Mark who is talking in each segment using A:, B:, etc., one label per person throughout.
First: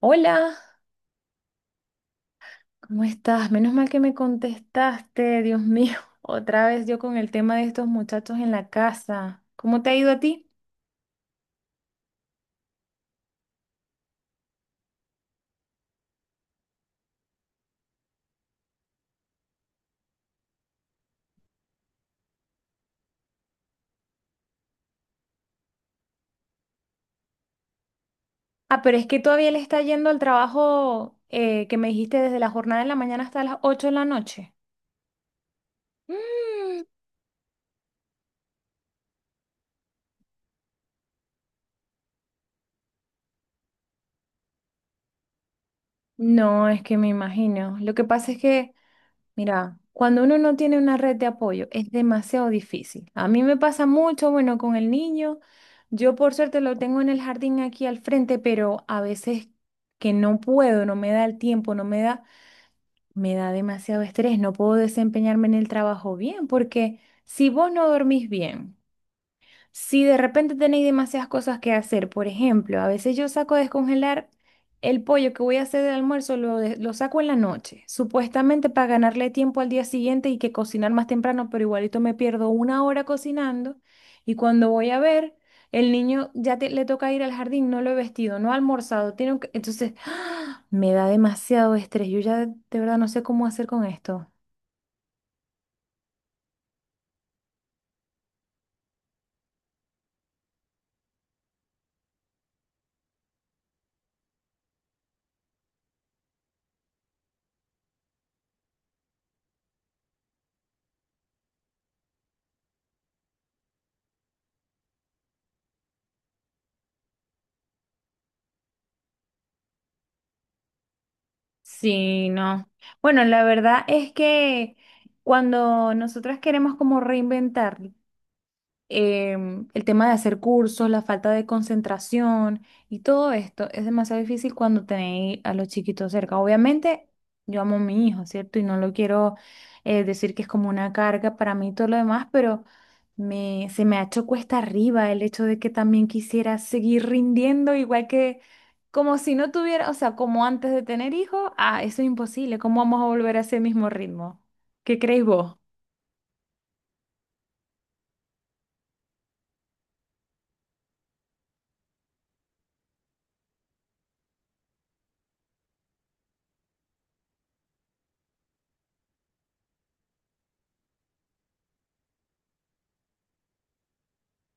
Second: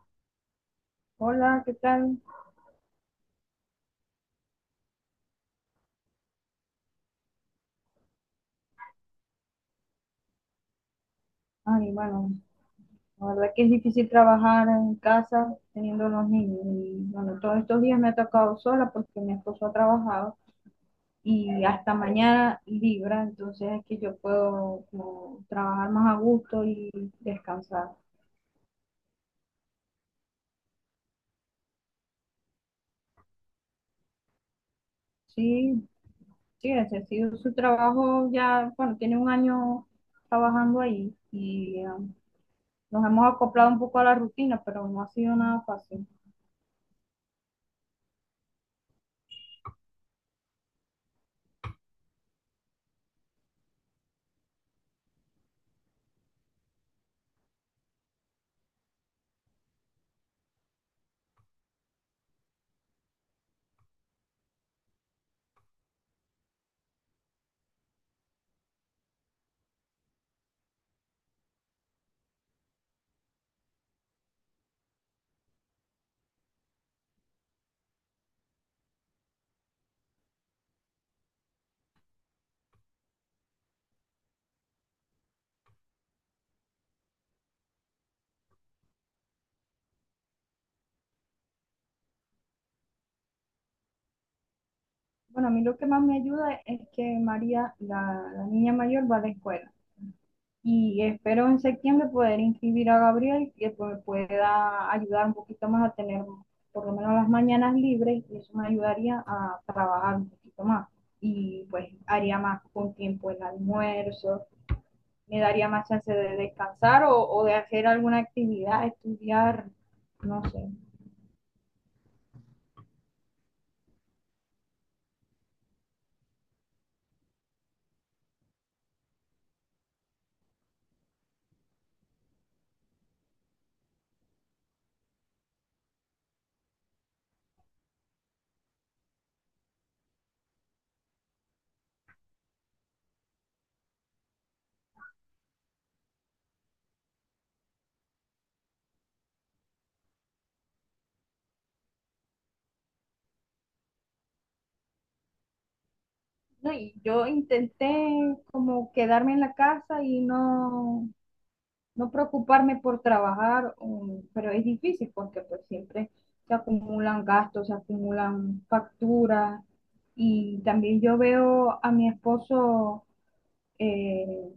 A: Hola,
B: Hola, ¿qué tal?
A: ¿cómo estás? Menos mal que me contestaste, Dios mío. Otra vez yo con el tema de estos muchachos en la casa. ¿Cómo te ha ido a ti?
B: Ay, bueno, la verdad que es difícil trabajar en casa teniendo los niños. Y bueno, todos estos días me ha tocado sola porque mi esposo ha trabajado y hasta mañana libra, entonces es que yo puedo como trabajar más a gusto y descansar.
A: Ah, pero es que todavía le está yendo al trabajo que me dijiste desde la jornada de la mañana hasta las 8 de la noche.
B: Sí, sí,
A: Mm.
B: ese ha sido su trabajo ya, bueno, tiene un año trabajando ahí y nos hemos acoplado un poco a la rutina, pero no ha sido nada fácil.
A: No, es que me imagino. Lo que pasa es que mira, cuando uno no tiene una red de apoyo, es demasiado difícil. A mí me pasa mucho, bueno, con el niño. Yo por suerte lo tengo en el jardín aquí al frente, pero a veces que no puedo, no me da el tiempo, no me da, me da demasiado estrés, no puedo desempeñarme en el trabajo bien, porque si vos no dormís bien, si de repente tenéis demasiadas cosas que hacer, por ejemplo, a veces yo saco a descongelar el pollo que voy a hacer del almuerzo, lo saco en la noche, supuestamente para ganarle tiempo al día siguiente y que cocinar más temprano, pero igualito me pierdo una hora cocinando y cuando voy a ver, el niño le toca ir al jardín, no lo he vestido, no ha almorzado, entonces me da demasiado estrés, yo ya de verdad no sé cómo hacer con esto.
B: Bueno, a mí lo que más me ayuda es que María, la niña mayor, va a la escuela. Y espero en septiembre poder inscribir a Gabriel, que pues pueda ayudar un poquito más a tener por lo menos las mañanas libres, y eso me ayudaría a trabajar un poquito más. Y pues haría más con tiempo el almuerzo, me daría más chance de descansar o de hacer alguna actividad, estudiar, no sé.
A: Sí, no. Bueno, la verdad es que cuando nosotras queremos como reinventar el tema de hacer cursos, la falta de concentración y todo esto es demasiado difícil cuando tenéis a los chiquitos cerca. Obviamente, yo amo a mi hijo, ¿cierto? Y no lo quiero decir que es como una carga para mí y todo lo demás, pero se me ha hecho cuesta arriba el hecho de que también quisiera seguir rindiendo igual que... Como si no tuviera, o sea, como antes de tener hijos, ah, eso es imposible. ¿Cómo vamos a volver a ese mismo ritmo? ¿Qué creéis vos?
B: No, y yo intenté como quedarme en la casa y no preocuparme por trabajar, pero es difícil porque pues siempre se acumulan gastos, se acumulan facturas y también yo veo a mi esposo eh,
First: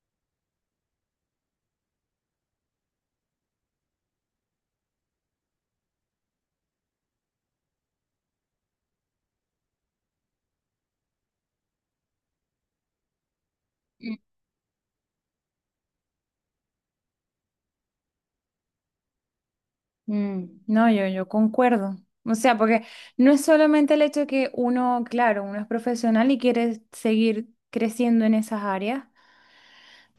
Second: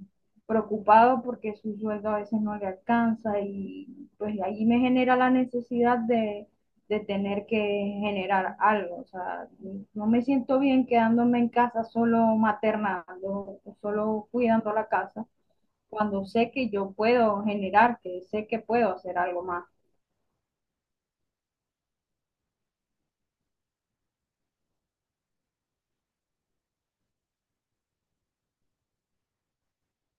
B: preocupado porque su sueldo a veces no le alcanza y pues ahí me genera la necesidad de tener que generar algo, o sea, no me siento bien quedándome en casa solo maternando, solo cuidando la casa cuando sé que yo puedo generar, que sé que puedo hacer algo más.
A: Mm, no, yo concuerdo. O sea, porque no es solamente el hecho de que uno, claro, uno es profesional y quiere seguir creciendo en esas áreas,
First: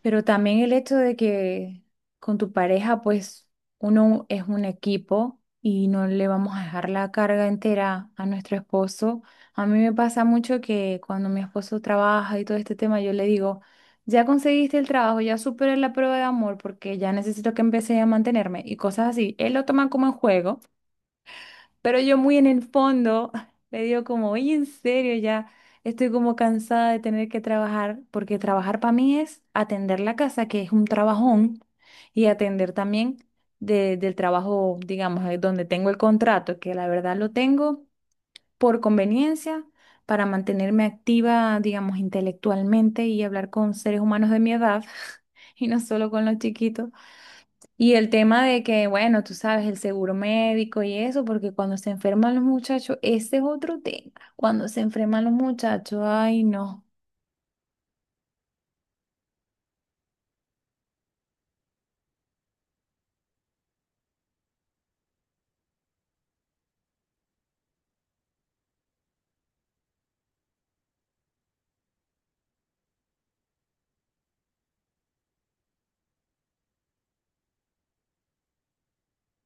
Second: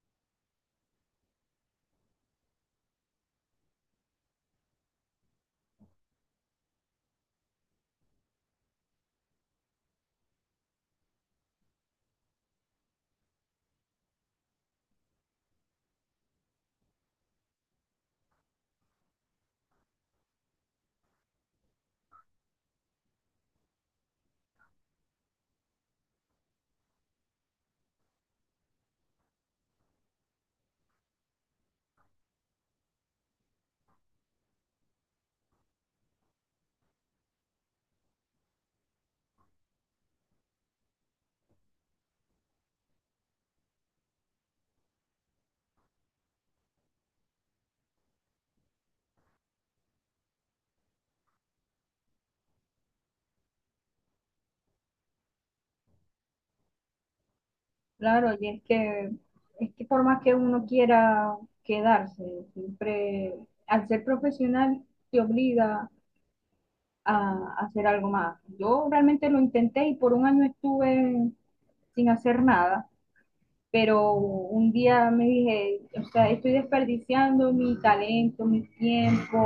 A: pero también el hecho de que con tu pareja, pues uno es un equipo y no le vamos a dejar la carga entera a nuestro esposo. A mí me pasa mucho que cuando mi esposo trabaja y todo este tema, yo le digo, ya conseguiste el trabajo, ya superé la prueba de amor porque ya necesito que empecé a mantenerme y cosas así. Él lo toma como en juego. Pero yo muy en el fondo le digo como, oye, en serio, ya estoy como cansada de tener que trabajar, porque trabajar para mí es atender la casa, que es un trabajón, y atender también del trabajo, digamos, donde tengo el contrato, que la verdad lo tengo por conveniencia, para mantenerme activa, digamos, intelectualmente y hablar con seres humanos de mi edad, y no solo con los chiquitos. Y el tema de que, bueno, tú sabes, el seguro médico y eso, porque cuando se enferman los muchachos, ese es otro tema. Cuando se enferman los muchachos, ay, no.
B: Claro, y es que por más que uno quiera quedarse, siempre al ser profesional te obliga a hacer algo más. Yo realmente lo intenté y por un año estuve sin hacer nada, pero un día me dije, o sea, estoy desperdiciando mi talento, mi tiempo,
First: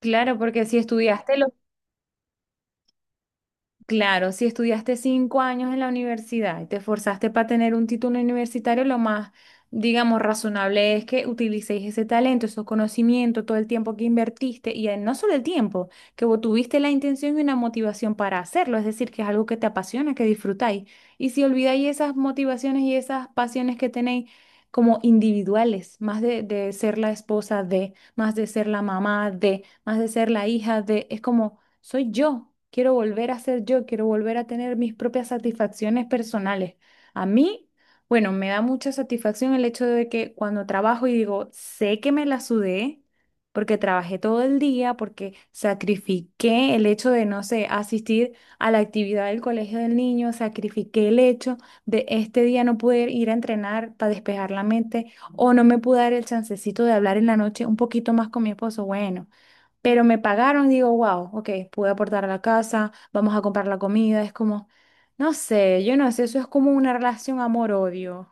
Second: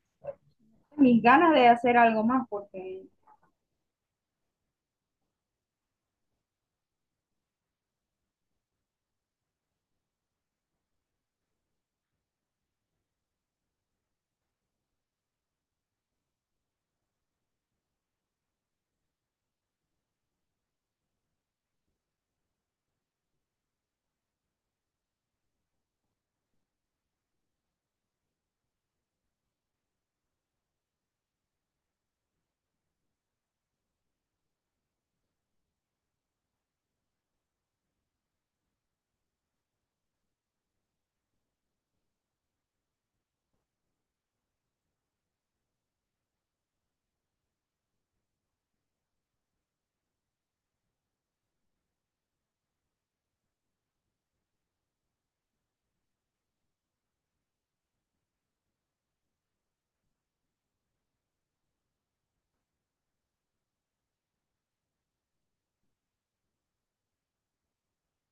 A: Claro, porque si
B: mis
A: estudiaste los
B: ganas de hacer algo más, porque
A: Claro, si estudiaste 5 años en la universidad y te esforzaste para tener un título universitario, lo más, digamos, razonable es que utilicéis ese talento, esos conocimientos, todo el tiempo que invertiste y no solo el tiempo, que vos tuviste la intención y una motivación para hacerlo, es decir, que es algo que te apasiona, que disfrutáis. Y si olvidáis esas motivaciones y esas pasiones que tenéis como individuales, más de ser la esposa de, más de ser la mamá de, más de ser la hija de, es como soy yo. Quiero volver a ser yo, quiero volver a tener mis propias satisfacciones personales. A mí, bueno, me da mucha satisfacción el hecho de que cuando trabajo y digo, sé que me la sudé, porque trabajé todo el día, porque sacrifiqué el hecho de, no sé, asistir a la actividad del colegio del niño, sacrifiqué el hecho de este día no poder ir a entrenar para despejar la mente o no me pude dar el chancecito de hablar en la noche un poquito más con mi esposo. Bueno. Pero me pagaron y digo, wow, ok, pude aportar a la casa, vamos a comprar la comida. Es como, no sé, yo no sé, eso es como una relación amor-odio.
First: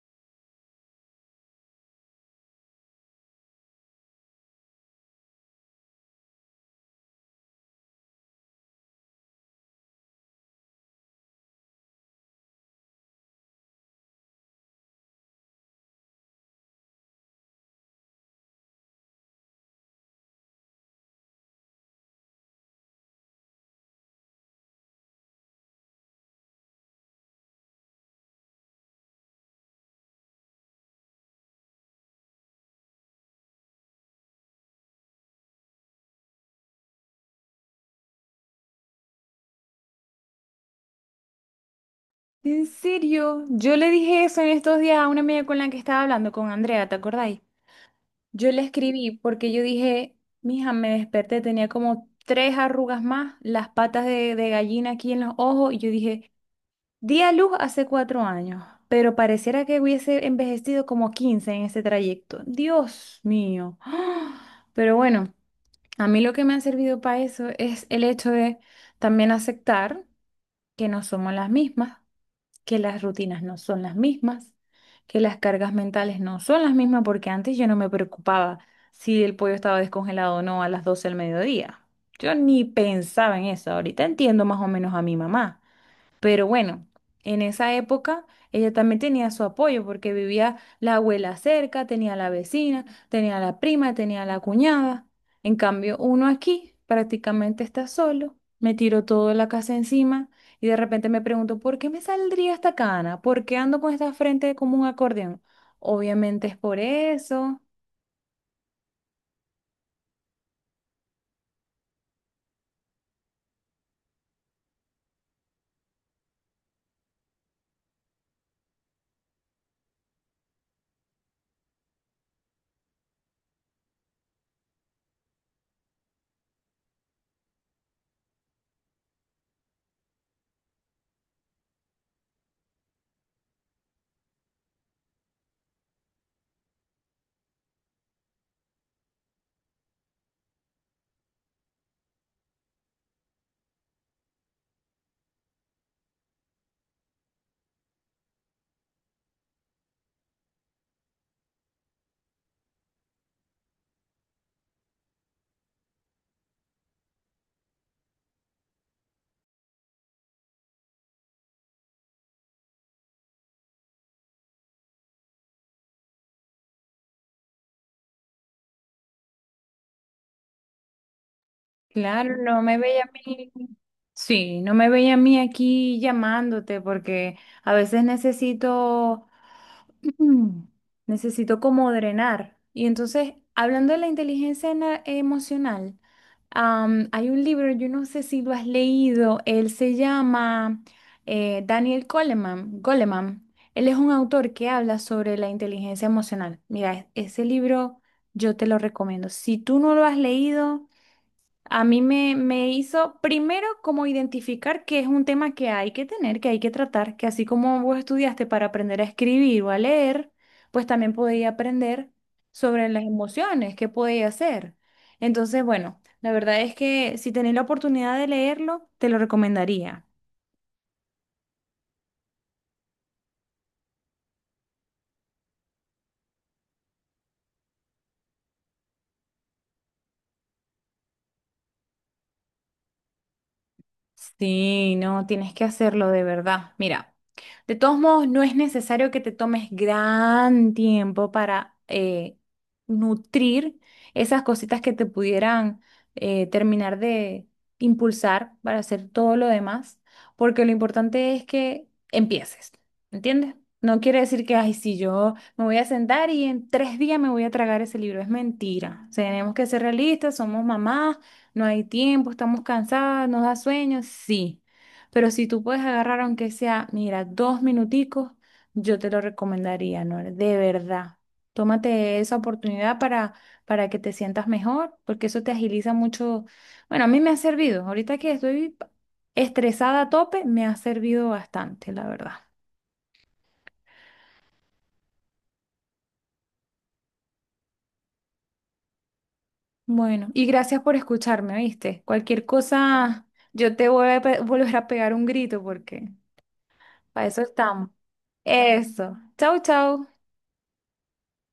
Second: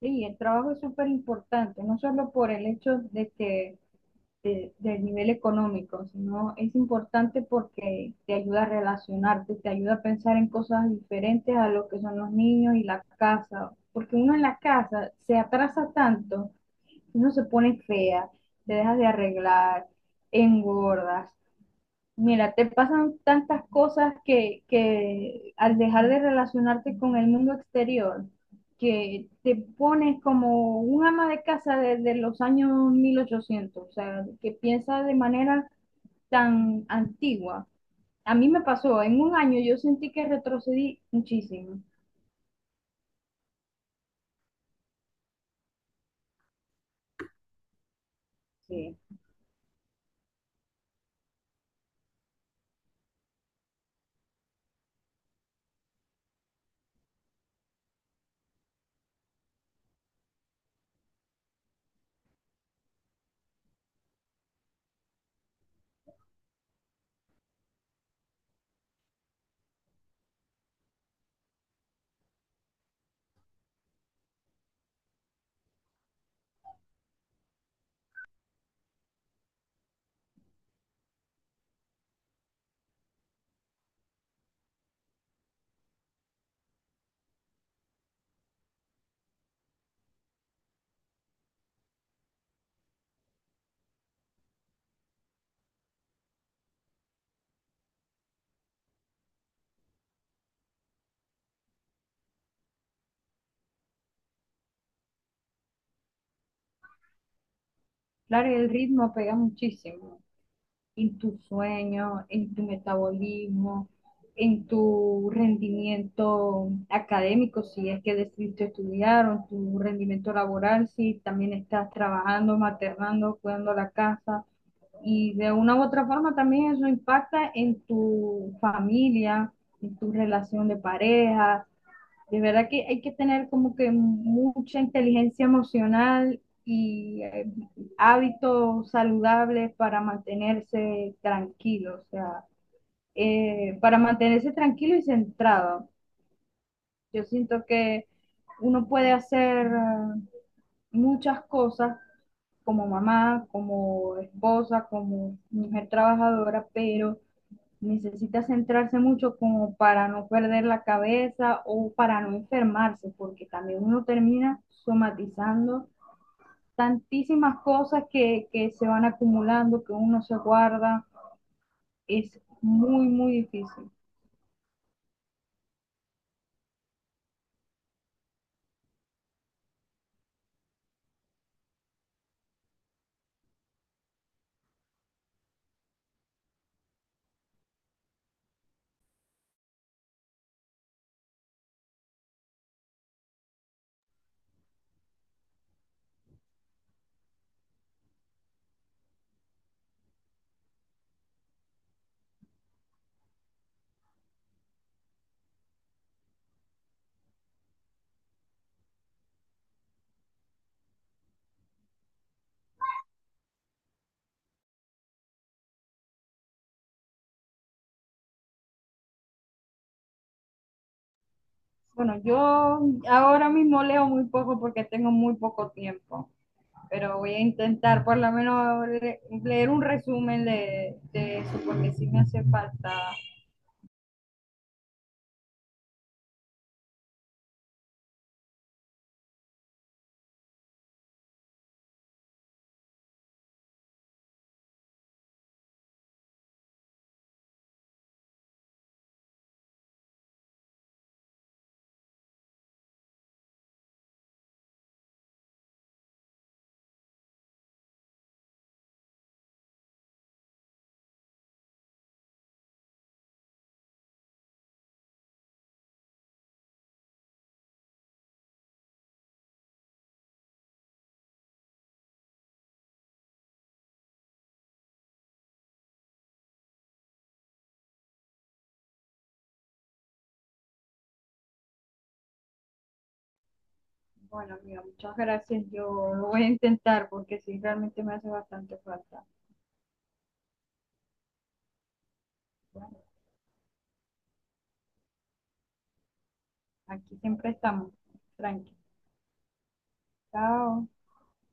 B: sí, el trabajo es súper importante, no solo por el hecho de que del nivel económico, sino es importante porque te ayuda a relacionarte, te ayuda a pensar en cosas diferentes a lo que son los niños y la casa, porque uno en la casa se atrasa tanto, uno se pone fea, te dejas de arreglar, engordas. Mira, te pasan tantas cosas que al dejar de relacionarte con el mundo exterior, que te pones como un ama de casa desde los años 1800, o sea, que piensa de manera tan antigua. A mí me pasó, en un año yo sentí que retrocedí muchísimo.
A: En serio, yo le dije eso en estos días a una amiga con la que estaba hablando, con Andrea, ¿te acordáis? Yo le
B: Sí,
A: escribí porque yo dije, mija, me desperté, tenía como tres arrugas más, las patas de gallina aquí en los ojos, y yo dije, di a luz hace 4 años, pero pareciera que hubiese envejecido como 15 en ese trayecto. Dios mío. ¡Ah! Pero bueno, a mí lo que me ha servido para eso es el hecho de también aceptar que no somos las mismas, que las rutinas no son las mismas, que las cargas mentales no son las mismas, porque antes yo no me preocupaba si el pollo estaba descongelado o no a las 12 del mediodía. Yo ni pensaba en eso. Ahorita entiendo más o menos a mi mamá. Pero bueno, en esa época ella también tenía su apoyo porque vivía la abuela cerca, tenía la vecina, tenía la prima, tenía la cuñada. En cambio, uno aquí prácticamente está solo, me tiro toda la casa encima y de repente me pregunto, ¿por qué me saldría esta cana? ¿Por qué ando con esta frente como un acordeón? Obviamente es por eso.
B: claro, el ritmo pega muchísimo en tu sueño, en tu metabolismo, en tu rendimiento académico, si es que decidiste estudiar, o tu rendimiento laboral, si también estás trabajando, maternando, cuidando la casa. Y de una u otra forma también eso impacta en tu familia, en tu relación de pareja. De verdad que hay que tener como que mucha inteligencia emocional y hábitos saludables para mantenerse tranquilo, o sea, para mantenerse tranquilo y centrado. Yo siento que uno puede hacer muchas cosas como mamá, como esposa, como mujer trabajadora, pero necesita centrarse mucho como para no perder la cabeza o para no enfermarse, porque también uno termina somatizando tantísimas cosas que se van acumulando, que uno se guarda,
A: Claro,
B: es
A: no me veía
B: muy,
A: a
B: muy
A: mí.
B: difícil.
A: Sí, no me veía a mí aquí llamándote porque a veces necesito Mm. Necesito como drenar. Y entonces, hablando de la inteligencia emocional, hay un libro, yo no sé si lo has leído, él se llama Daniel Goleman, Goleman. Él es un autor que habla sobre la inteligencia emocional. Mira, ese libro yo te lo recomiendo. Si tú no lo has leído, a mí me hizo primero como identificar que es un tema que hay que tener, que hay que tratar, que así como vos estudiaste para aprender a escribir o a leer, pues también podía aprender sobre las emociones, qué podía hacer. Entonces, bueno, la verdad es que si tenés la oportunidad de leerlo, te lo recomendaría.
B: Bueno, yo ahora mismo leo muy poco porque tengo muy poco tiempo, pero voy a intentar por lo menos leer un resumen de eso, porque sí me hace falta.
A: Sí, no, tienes que hacerlo de verdad. Mira, de todos modos, no es necesario que te tomes gran tiempo para nutrir esas cositas que te pudieran terminar de impulsar para hacer todo lo demás, porque lo importante es que empieces, ¿entiendes? No quiere decir que, ay, si yo me voy a sentar y en 3 días me voy a tragar ese libro, es mentira. O sea, tenemos que ser realistas, somos mamás, no hay tiempo, estamos cansadas, nos da sueño, sí. Pero si tú puedes agarrar, aunque sea, mira, 2 minuticos, yo te lo recomendaría, ¿no? De verdad. Tómate esa oportunidad para que te sientas mejor, porque eso te agiliza mucho. Bueno, a mí me ha servido. Ahorita que estoy estresada a tope, me ha servido bastante, la verdad.
B: Bueno, amiga, muchas gracias. Yo lo voy a intentar porque sí, realmente me hace bastante falta.
A: Bueno, y gracias por escucharme, ¿viste? Cualquier cosa, yo te voy a volver a pegar un grito porque
B: Aquí
A: para eso
B: siempre
A: estamos.
B: estamos. Tranqui.
A: Eso. Chau, chau.
B: Chao.